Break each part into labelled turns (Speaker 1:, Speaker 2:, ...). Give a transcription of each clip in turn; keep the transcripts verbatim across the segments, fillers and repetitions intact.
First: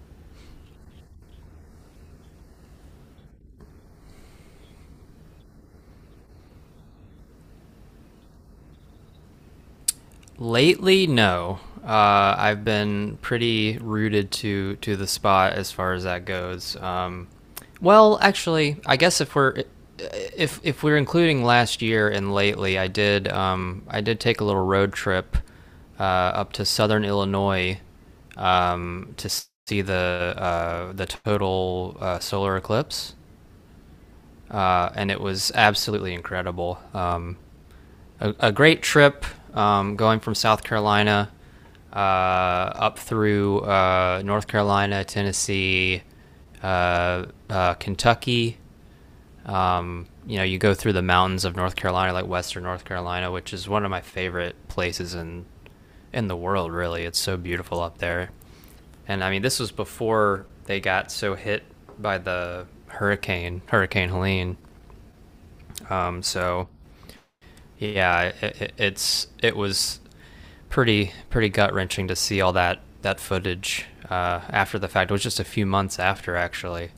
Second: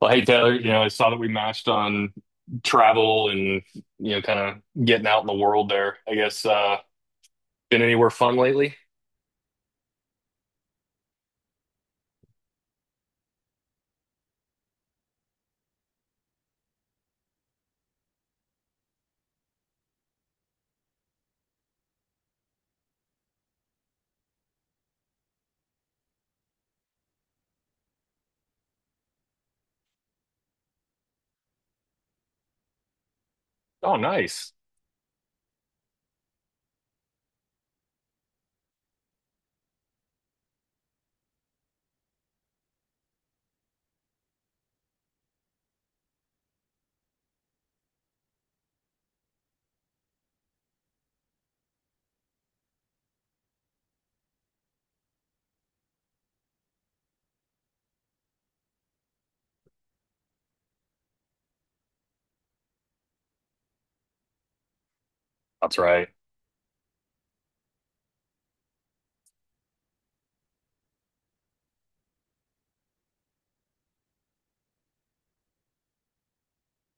Speaker 1: Well, hey Taylor, you know, I saw that we matched on travel and you know, kind of getting out in the world there. I guess uh been anywhere fun lately?
Speaker 2: Lately, no. Uh, I've been pretty rooted to to the spot as far as that goes. Um, well, actually, I guess if we're if if we're including last year and lately, I did um, I did take a little road trip uh, up to Southern Illinois um, to see the uh, the total uh, solar eclipse,
Speaker 1: Oh, nice.
Speaker 2: uh, and it was absolutely incredible. Um, a, a great trip um, going from South Carolina uh, up through uh, North Carolina, Tennessee, uh, uh, Kentucky. Um, you know, you go through the mountains of North Carolina, like Western North Carolina, which is one of my favorite places in in the world. Really, it's so beautiful up there. And I mean, this was before they got so hit by the hurricane, Hurricane Helene.
Speaker 1: That's right.
Speaker 2: Um, so yeah, it, it, it's it was pretty pretty gut wrenching to see all that that footage uh, after the fact. It was just a few months after actually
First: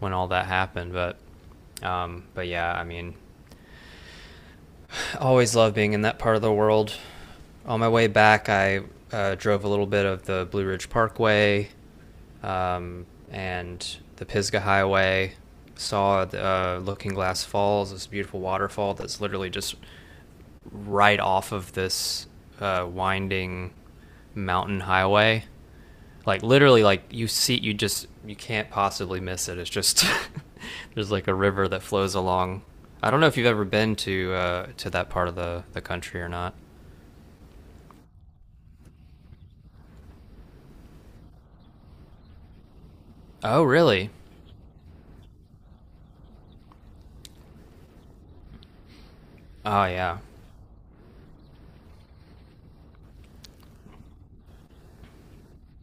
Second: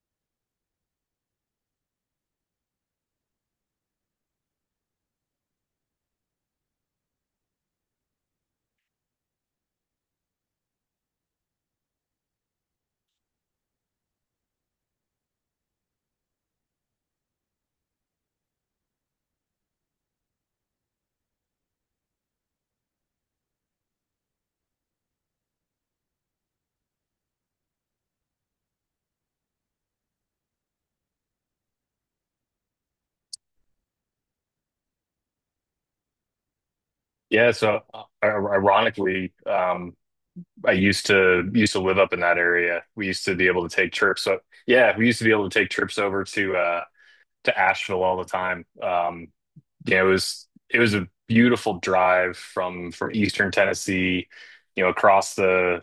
Speaker 2: when all that happened, but um, but yeah, I mean, always love being in that part of the world. On my way back, I uh, drove a little bit of the Blue Ridge Parkway um, and the Pisgah Highway. Saw the, uh, Looking Glass Falls, this beautiful waterfall that's literally just right off of this uh, winding mountain highway. Like literally, like you see, you just you can't possibly miss it. It's just there's like a river that flows along. I don't know if you've ever been to uh, to that part of the the country or not.
Speaker 1: Yeah, so uh, ironically, um I used to used to live up in that area. We used to be
Speaker 2: Oh,
Speaker 1: able to take
Speaker 2: really?
Speaker 1: trips. So yeah, we used to be able to take trips over to uh to Asheville all the time. Um,
Speaker 2: Oh,
Speaker 1: you know, it
Speaker 2: yeah,
Speaker 1: was it was a beautiful drive from from Eastern Tennessee, you know, across the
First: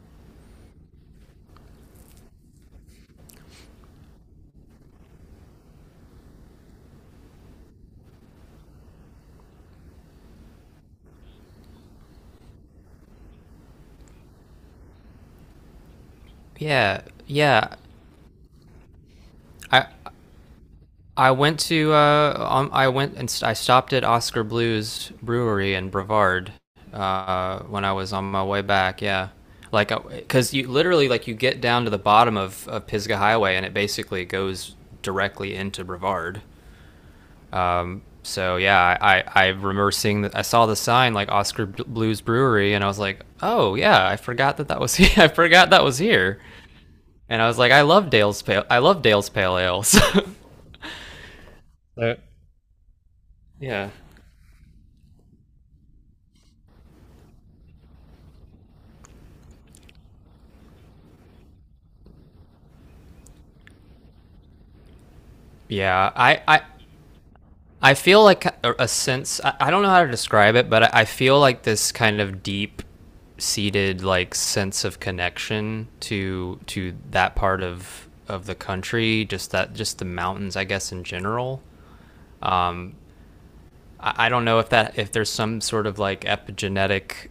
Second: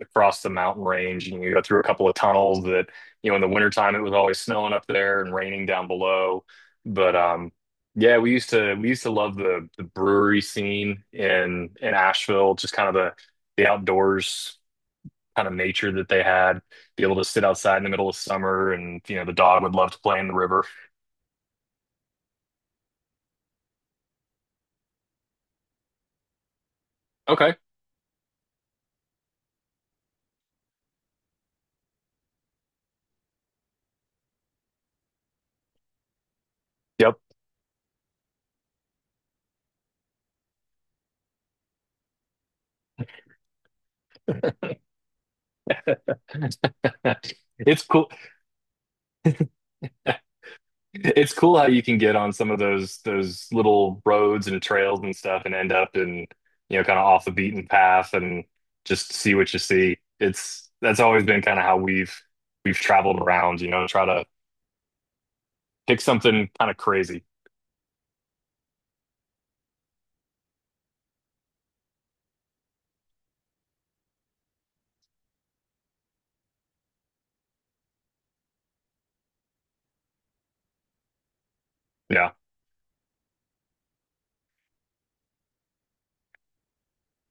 Speaker 1: across the mountain range, and you go through a couple of tunnels that, you know, in the wintertime it was always snowing up there and raining down below. But um, yeah, we used to we used to love the the brewery scene in in Asheville, just kind of the the outdoors, kind of nature that they had,
Speaker 2: yeah,
Speaker 1: be able to sit
Speaker 2: yeah.
Speaker 1: outside in the middle of summer, and you know, the dog would
Speaker 2: I
Speaker 1: love to play in the river.
Speaker 2: I went to uh, um, I went and st- I stopped at Oscar Blues Brewery in Brevard
Speaker 1: Okay.
Speaker 2: uh, when I was on my way back. Yeah, like because you literally like you get down to the bottom of, of Pisgah Highway and it basically goes directly into Brevard.
Speaker 1: Yep.
Speaker 2: Um, so yeah, I, I, I remember seeing that I saw the sign like Oscar Blues Brewery and I was like, oh yeah, I forgot that that was here. I forgot that was here. And I was like, I
Speaker 1: It's cool.
Speaker 2: love Dale's pale I love Dale's pale ales.
Speaker 1: It's cool how you can get on some of those those
Speaker 2: Yeah.
Speaker 1: little roads and trails and stuff and end up in, you know, kind of off the beaten path and just see what you see. It's that's always been kind of how we've we've traveled around, you know, try to pick
Speaker 2: Yeah, I,
Speaker 1: something
Speaker 2: I,
Speaker 1: kind of crazy.
Speaker 2: I feel like a, a sense. I, I don't know how to describe it, but I, I feel like this kind of deep seated like sense of connection to to that part of of the country. Just that, just the mountains, I guess, in general.
Speaker 1: Yeah.
Speaker 2: I don't know if that if there's some sort of like epigenetic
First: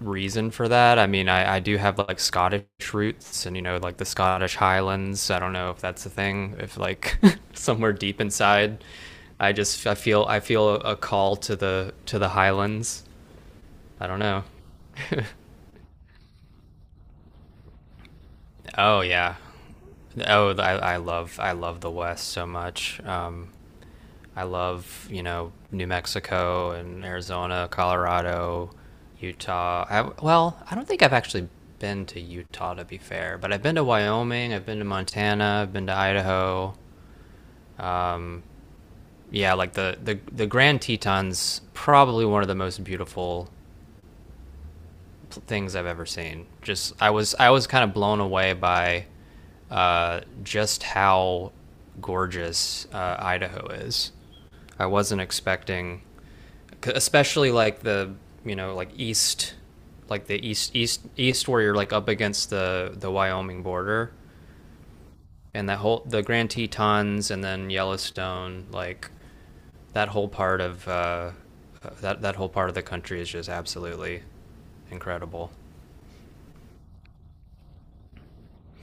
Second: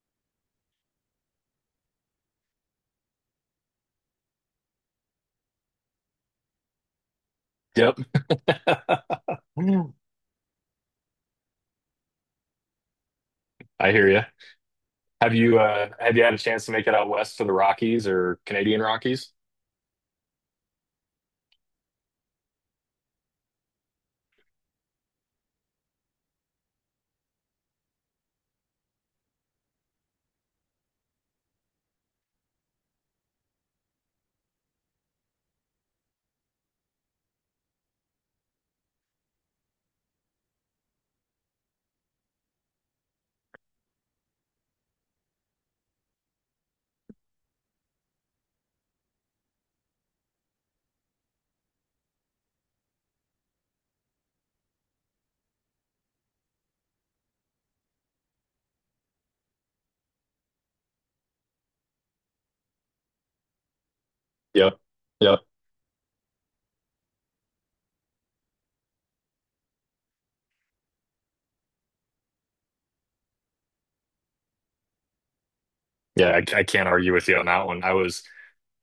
Speaker 2: reason for that. I mean, I, I do have like Scottish roots, and you know, like the Scottish Highlands. I don't know if that's a thing. If like somewhere
Speaker 1: Yep.
Speaker 2: deep inside, I just I feel I feel a call to the to the Highlands.
Speaker 1: I
Speaker 2: I
Speaker 1: hear
Speaker 2: don't
Speaker 1: you.
Speaker 2: know.
Speaker 1: Have you uh have you had a chance to make it out west to the Rockies or Canadian
Speaker 2: Oh
Speaker 1: Rockies?
Speaker 2: yeah. Oh, I, I love I love the West so much. Um, I love, you know, New Mexico and Arizona, Colorado, Utah. I, well, I don't think I've actually been to Utah to be fair, but I've been to Wyoming, I've been to Montana, I've been to Idaho. Yeah, like the the the Grand Tetons probably one of the most beautiful things I've ever seen. Just I was I was kind of blown away by uh, just how gorgeous uh, Idaho is. I wasn't expecting, especially like the you know like east, like the east east east where you're like up against the the Wyoming border
Speaker 1: Yep. Yep.
Speaker 2: and that whole the Grand Tetons and then Yellowstone like that whole part of uh, uh, that that whole part of the country is just absolutely incredible.
Speaker 1: Yeah, I, I can't argue with you on that one. I was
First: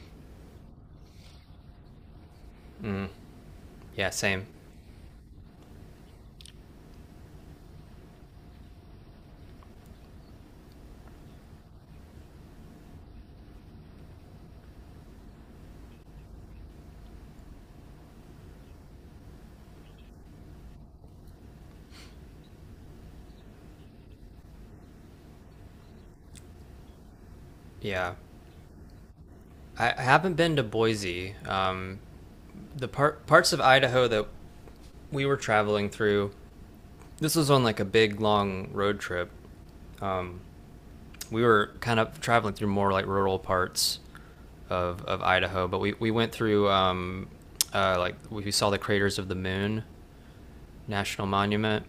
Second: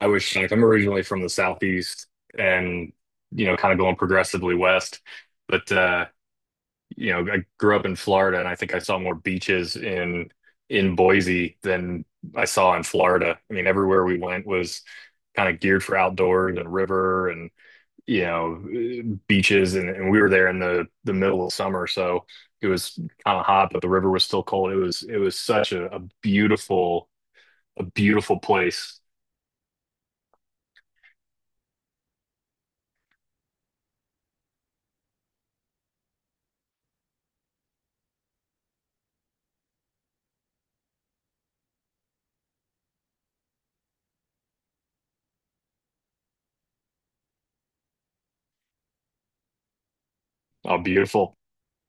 Speaker 1: I was like, I'm originally from the southeast, and
Speaker 2: Mm,
Speaker 1: you know, kind of going
Speaker 2: yeah, same.
Speaker 1: progressively west, but uh you know, I grew up in Florida, and I think I saw more beaches in in Boise than I saw in Florida. I mean, everywhere we went was kind of geared for outdoors and river and you know, beaches, and, and we were there in the the middle of summer, so it was kind of hot, but the river was still cold. It was it was such a, a beautiful, a
Speaker 2: Yeah,
Speaker 1: beautiful place.
Speaker 2: I, I haven't been to Boise. Um, the part parts of Idaho that we were traveling through. This was on like a big long road trip. Um, we were kind of traveling through more like rural parts of, of Idaho, but we, we went through um, uh, like we saw the craters of the moon
Speaker 1: Oh,
Speaker 2: national
Speaker 1: beautiful.
Speaker 2: monument.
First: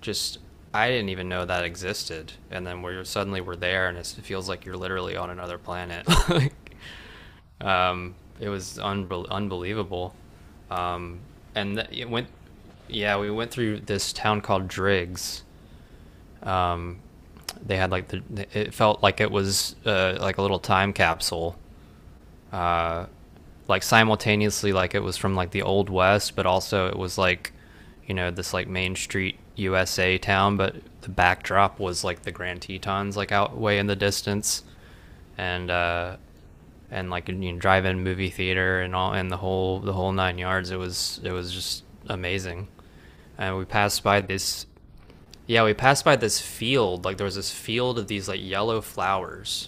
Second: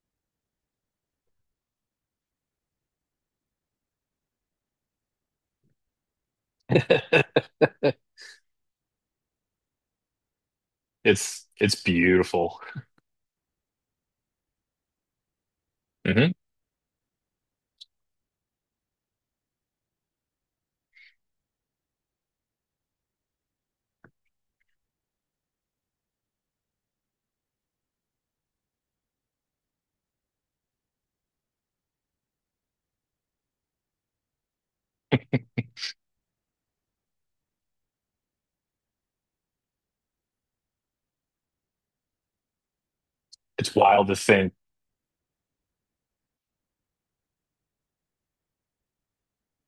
Speaker 2: Just I didn't even know that existed, and then we're suddenly we're there, and it's, it feels like you're literally on another planet. Like, um, it was unbel unbelievable. Um,
Speaker 1: It's
Speaker 2: and
Speaker 1: it's
Speaker 2: th- it went,
Speaker 1: beautiful.
Speaker 2: yeah, we went through this town called Driggs.
Speaker 1: Hmm.
Speaker 2: They had like the it felt like it was uh, like a little time capsule, uh, like simultaneously like it was from like the old west, but also it was like, you know, this like main street usa town, but the backdrop was like the Grand Tetons like out way in the distance, and uh and like, you know, drive-in movie theater and all, and the whole the whole nine yards. It was it was just amazing. And we
Speaker 1: It's
Speaker 2: passed
Speaker 1: wild to
Speaker 2: by
Speaker 1: think.
Speaker 2: this, yeah, we passed by this field like there was this field of these like yellow flowers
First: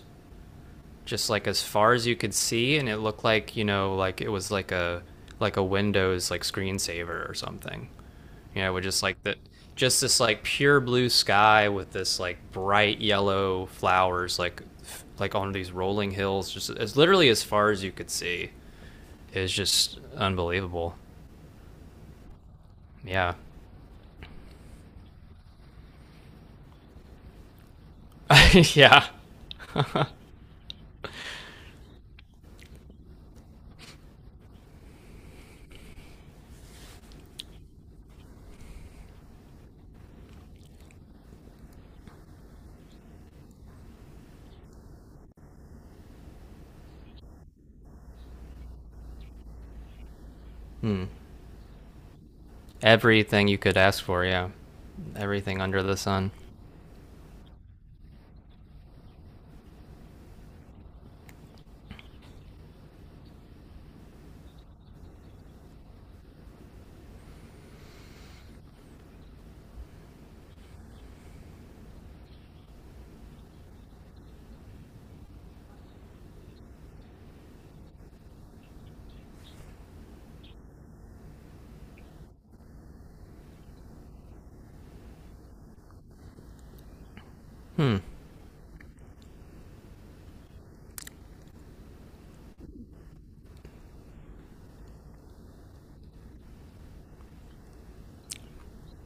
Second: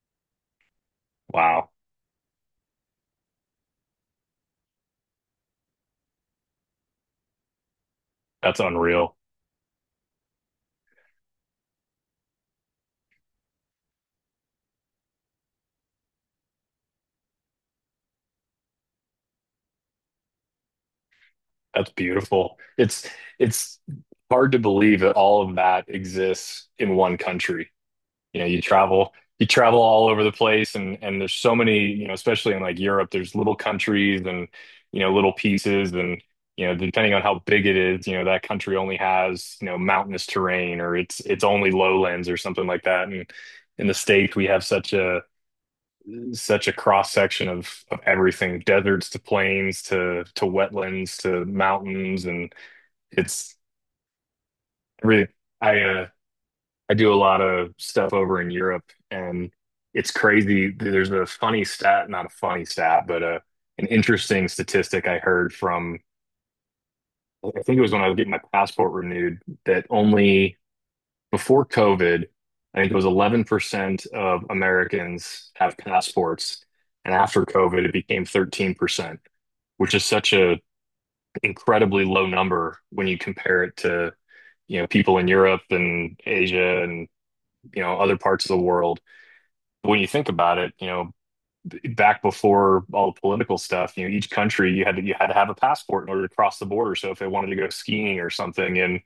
Speaker 2: just like as
Speaker 1: Wow,
Speaker 2: far as you could see, and it looked like, you know, like it was like a like a Windows like screensaver or something.
Speaker 1: that's
Speaker 2: You know, with just
Speaker 1: unreal.
Speaker 2: like the just this like pure blue sky with this like bright yellow flowers like like on these rolling hills just as literally as far as you could see. It was just unbelievable.
Speaker 1: That's beautiful. It's
Speaker 2: Yeah.
Speaker 1: it's hard to believe that all of that exists in one country. You know, you
Speaker 2: Yeah.
Speaker 1: travel you travel all over the place, and and there's so many, you know, especially in like Europe, there's little countries, and you know, little pieces, and you know, depending on how big it is, you know, that country only has, you know, mountainous terrain, or it's it's only lowlands or something like that. And in the States, we have such a such a cross section of of everything: deserts to plains to to
Speaker 2: Hmm.
Speaker 1: wetlands to mountains. And
Speaker 2: Everything
Speaker 1: it's
Speaker 2: you could ask for, yeah.
Speaker 1: really
Speaker 2: Everything
Speaker 1: I
Speaker 2: under the
Speaker 1: uh
Speaker 2: sun.
Speaker 1: I do a lot of stuff over in Europe, and it's crazy. There's a funny stat, not a funny stat, but uh an interesting statistic I heard from, I think it was when I was getting my passport renewed, that only before COVID, I think it was eleven percent of Americans have passports. And after COVID, it became thirteen percent, which is such a incredibly low number when you compare it to, you know, people in Europe and Asia and, you know,
Speaker 2: Hmm.
Speaker 1: other parts of the world. When you think about it, you know, back before all the political stuff, you know, each country you had to you had to have a passport in order to cross the border. So if they wanted to go skiing or something in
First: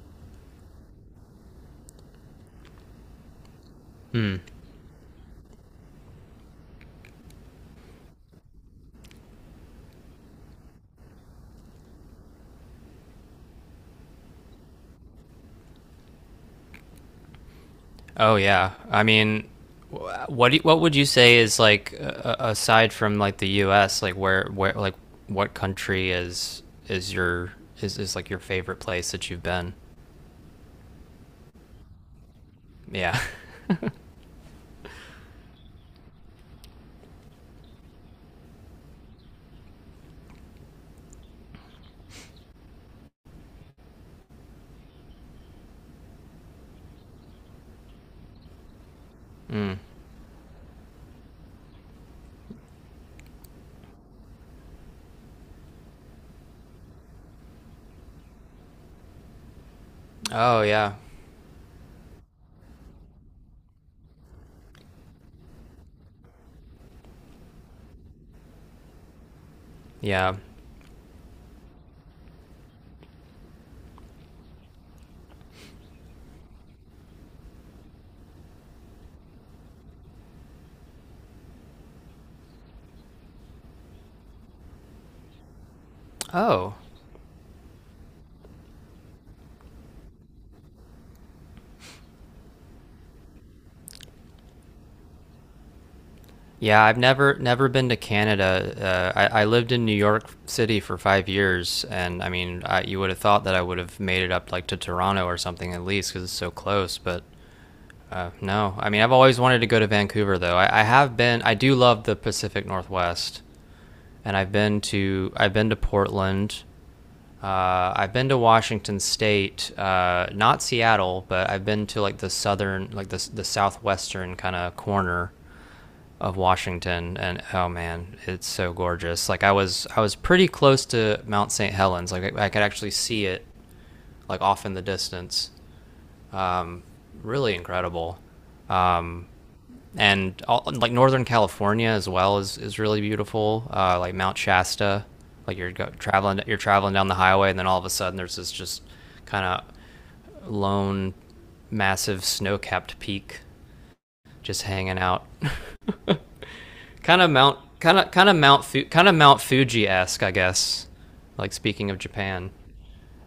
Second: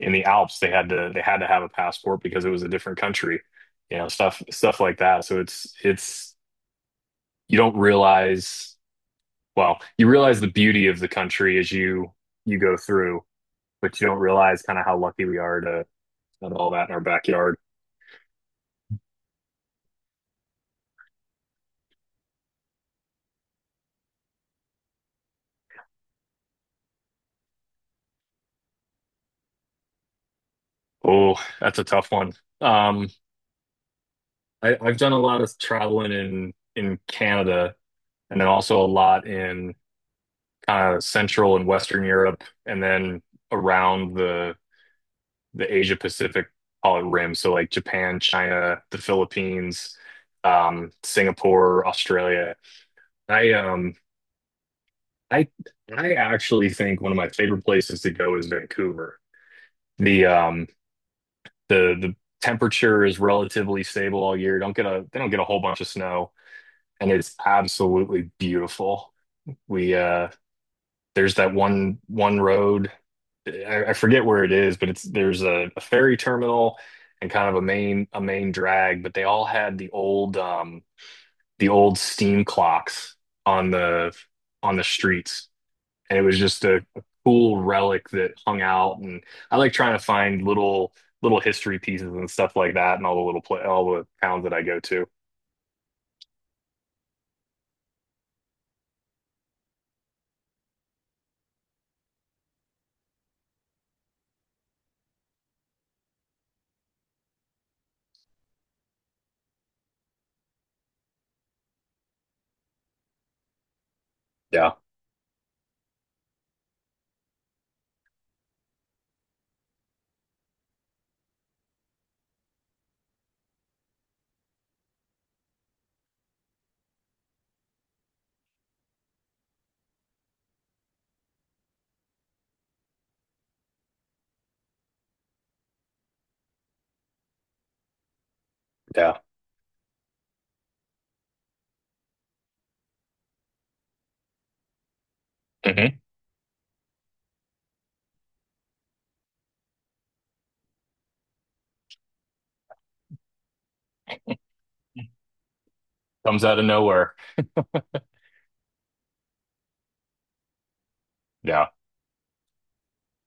Speaker 1: in the Alps, they had to they had to have a passport because it was a different country. You know,
Speaker 2: Hmm.
Speaker 1: stuff stuff like that. So it's it's you don't realize, well, you realize the beauty of the country as you you go through, but you don't realize kind of how lucky we are to have all that in our backyard.
Speaker 2: Oh yeah. I mean, wh- what do you, what would you say is like uh, aside from like the U S, like where where like what country is is your is is like your favorite place that you've been?
Speaker 1: Oh, that's a tough one. Um,
Speaker 2: Yeah.
Speaker 1: I, I've done a lot of traveling in in Canada, and then also a lot in kind of Central and Western Europe, and then around the the Asia Pacific, call it, rim. So like Japan, China, the
Speaker 2: Mm.
Speaker 1: Philippines, um, Singapore, Australia. I um, I I actually think one of my favorite places to go is Vancouver. The
Speaker 2: Oh
Speaker 1: um,
Speaker 2: yeah.
Speaker 1: the the temperature is relatively stable all year. Don't get a they don't get a whole bunch of snow, and it's absolutely beautiful. We uh,
Speaker 2: Yeah.
Speaker 1: there's that one one road. I, I forget where it is, but it's there's a, a ferry terminal and kind of a main, a main drag, but they all had the old um, the old steam clocks on the on the streets. And it was just
Speaker 2: Oh.
Speaker 1: a, a cool relic that hung out. And I like trying to find little, little history pieces and stuff like that, and all the little pla all the towns that I go to.
Speaker 2: Yeah, I've never never been to Canada. Uh, I, I lived in New York City for five years, and I mean, I, you would have thought that I would have made it up like to Toronto or something at least because it's so close. But uh, no, I mean I've always wanted to go to Vancouver though. I, I have been. I do love the Pacific Northwest, and I've
Speaker 1: Yeah,
Speaker 2: been to I've been to Portland. Uh, I've been to Washington State, uh, not Seattle, but I've been to like the southern, like the the southwestern kind of corner of Washington, and oh man, it's so gorgeous. Like I was I was pretty close to Mount Saint Helens. Like I, I could actually see it like off in the distance. Um, really incredible.
Speaker 1: yeah.
Speaker 2: Um, and all, like Northern California as well is is really beautiful. Uh, like Mount Shasta, like you're go,
Speaker 1: Hmm.
Speaker 2: traveling you're traveling down the highway, and then all of a sudden there's this just kind of lone, massive snow-capped peak just hanging out.
Speaker 1: Comes out of nowhere.
Speaker 2: kind of Mount kind of kind of Mount Fu- kind of Mount Fuji-esque, I guess. Like
Speaker 1: Yeah,
Speaker 2: speaking of Japan,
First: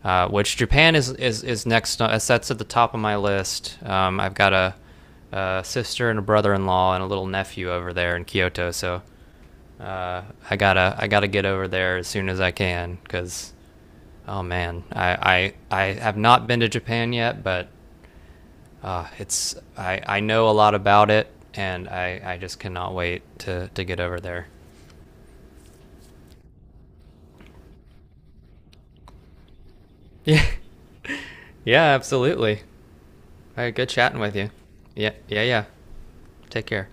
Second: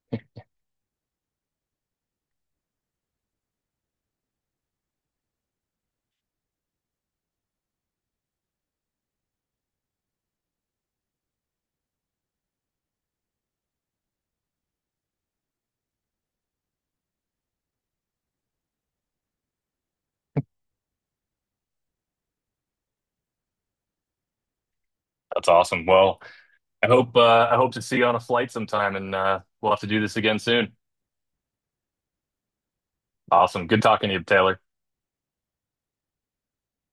Speaker 2: uh, which Japan is is is next. That's at the top of my list. Um, I've got a, a sister and a brother-in-law and a little nephew over there in Kyoto. So uh, I gotta I gotta get over there as soon as I can because oh man, I, I I have not been to Japan yet, but uh, it's I, I know a lot about it, and I, I just cannot wait to, to get over there.
Speaker 1: that's awesome. Well, I hope uh, I hope to see you on a flight sometime, and uh, we'll have to do this again
Speaker 2: Yeah,
Speaker 1: soon.
Speaker 2: yeah, absolutely. All
Speaker 1: Awesome.
Speaker 2: right,
Speaker 1: Good
Speaker 2: good
Speaker 1: talking to
Speaker 2: chatting
Speaker 1: you,
Speaker 2: with you.
Speaker 1: Taylor.
Speaker 2: Yeah, yeah, yeah. Take care.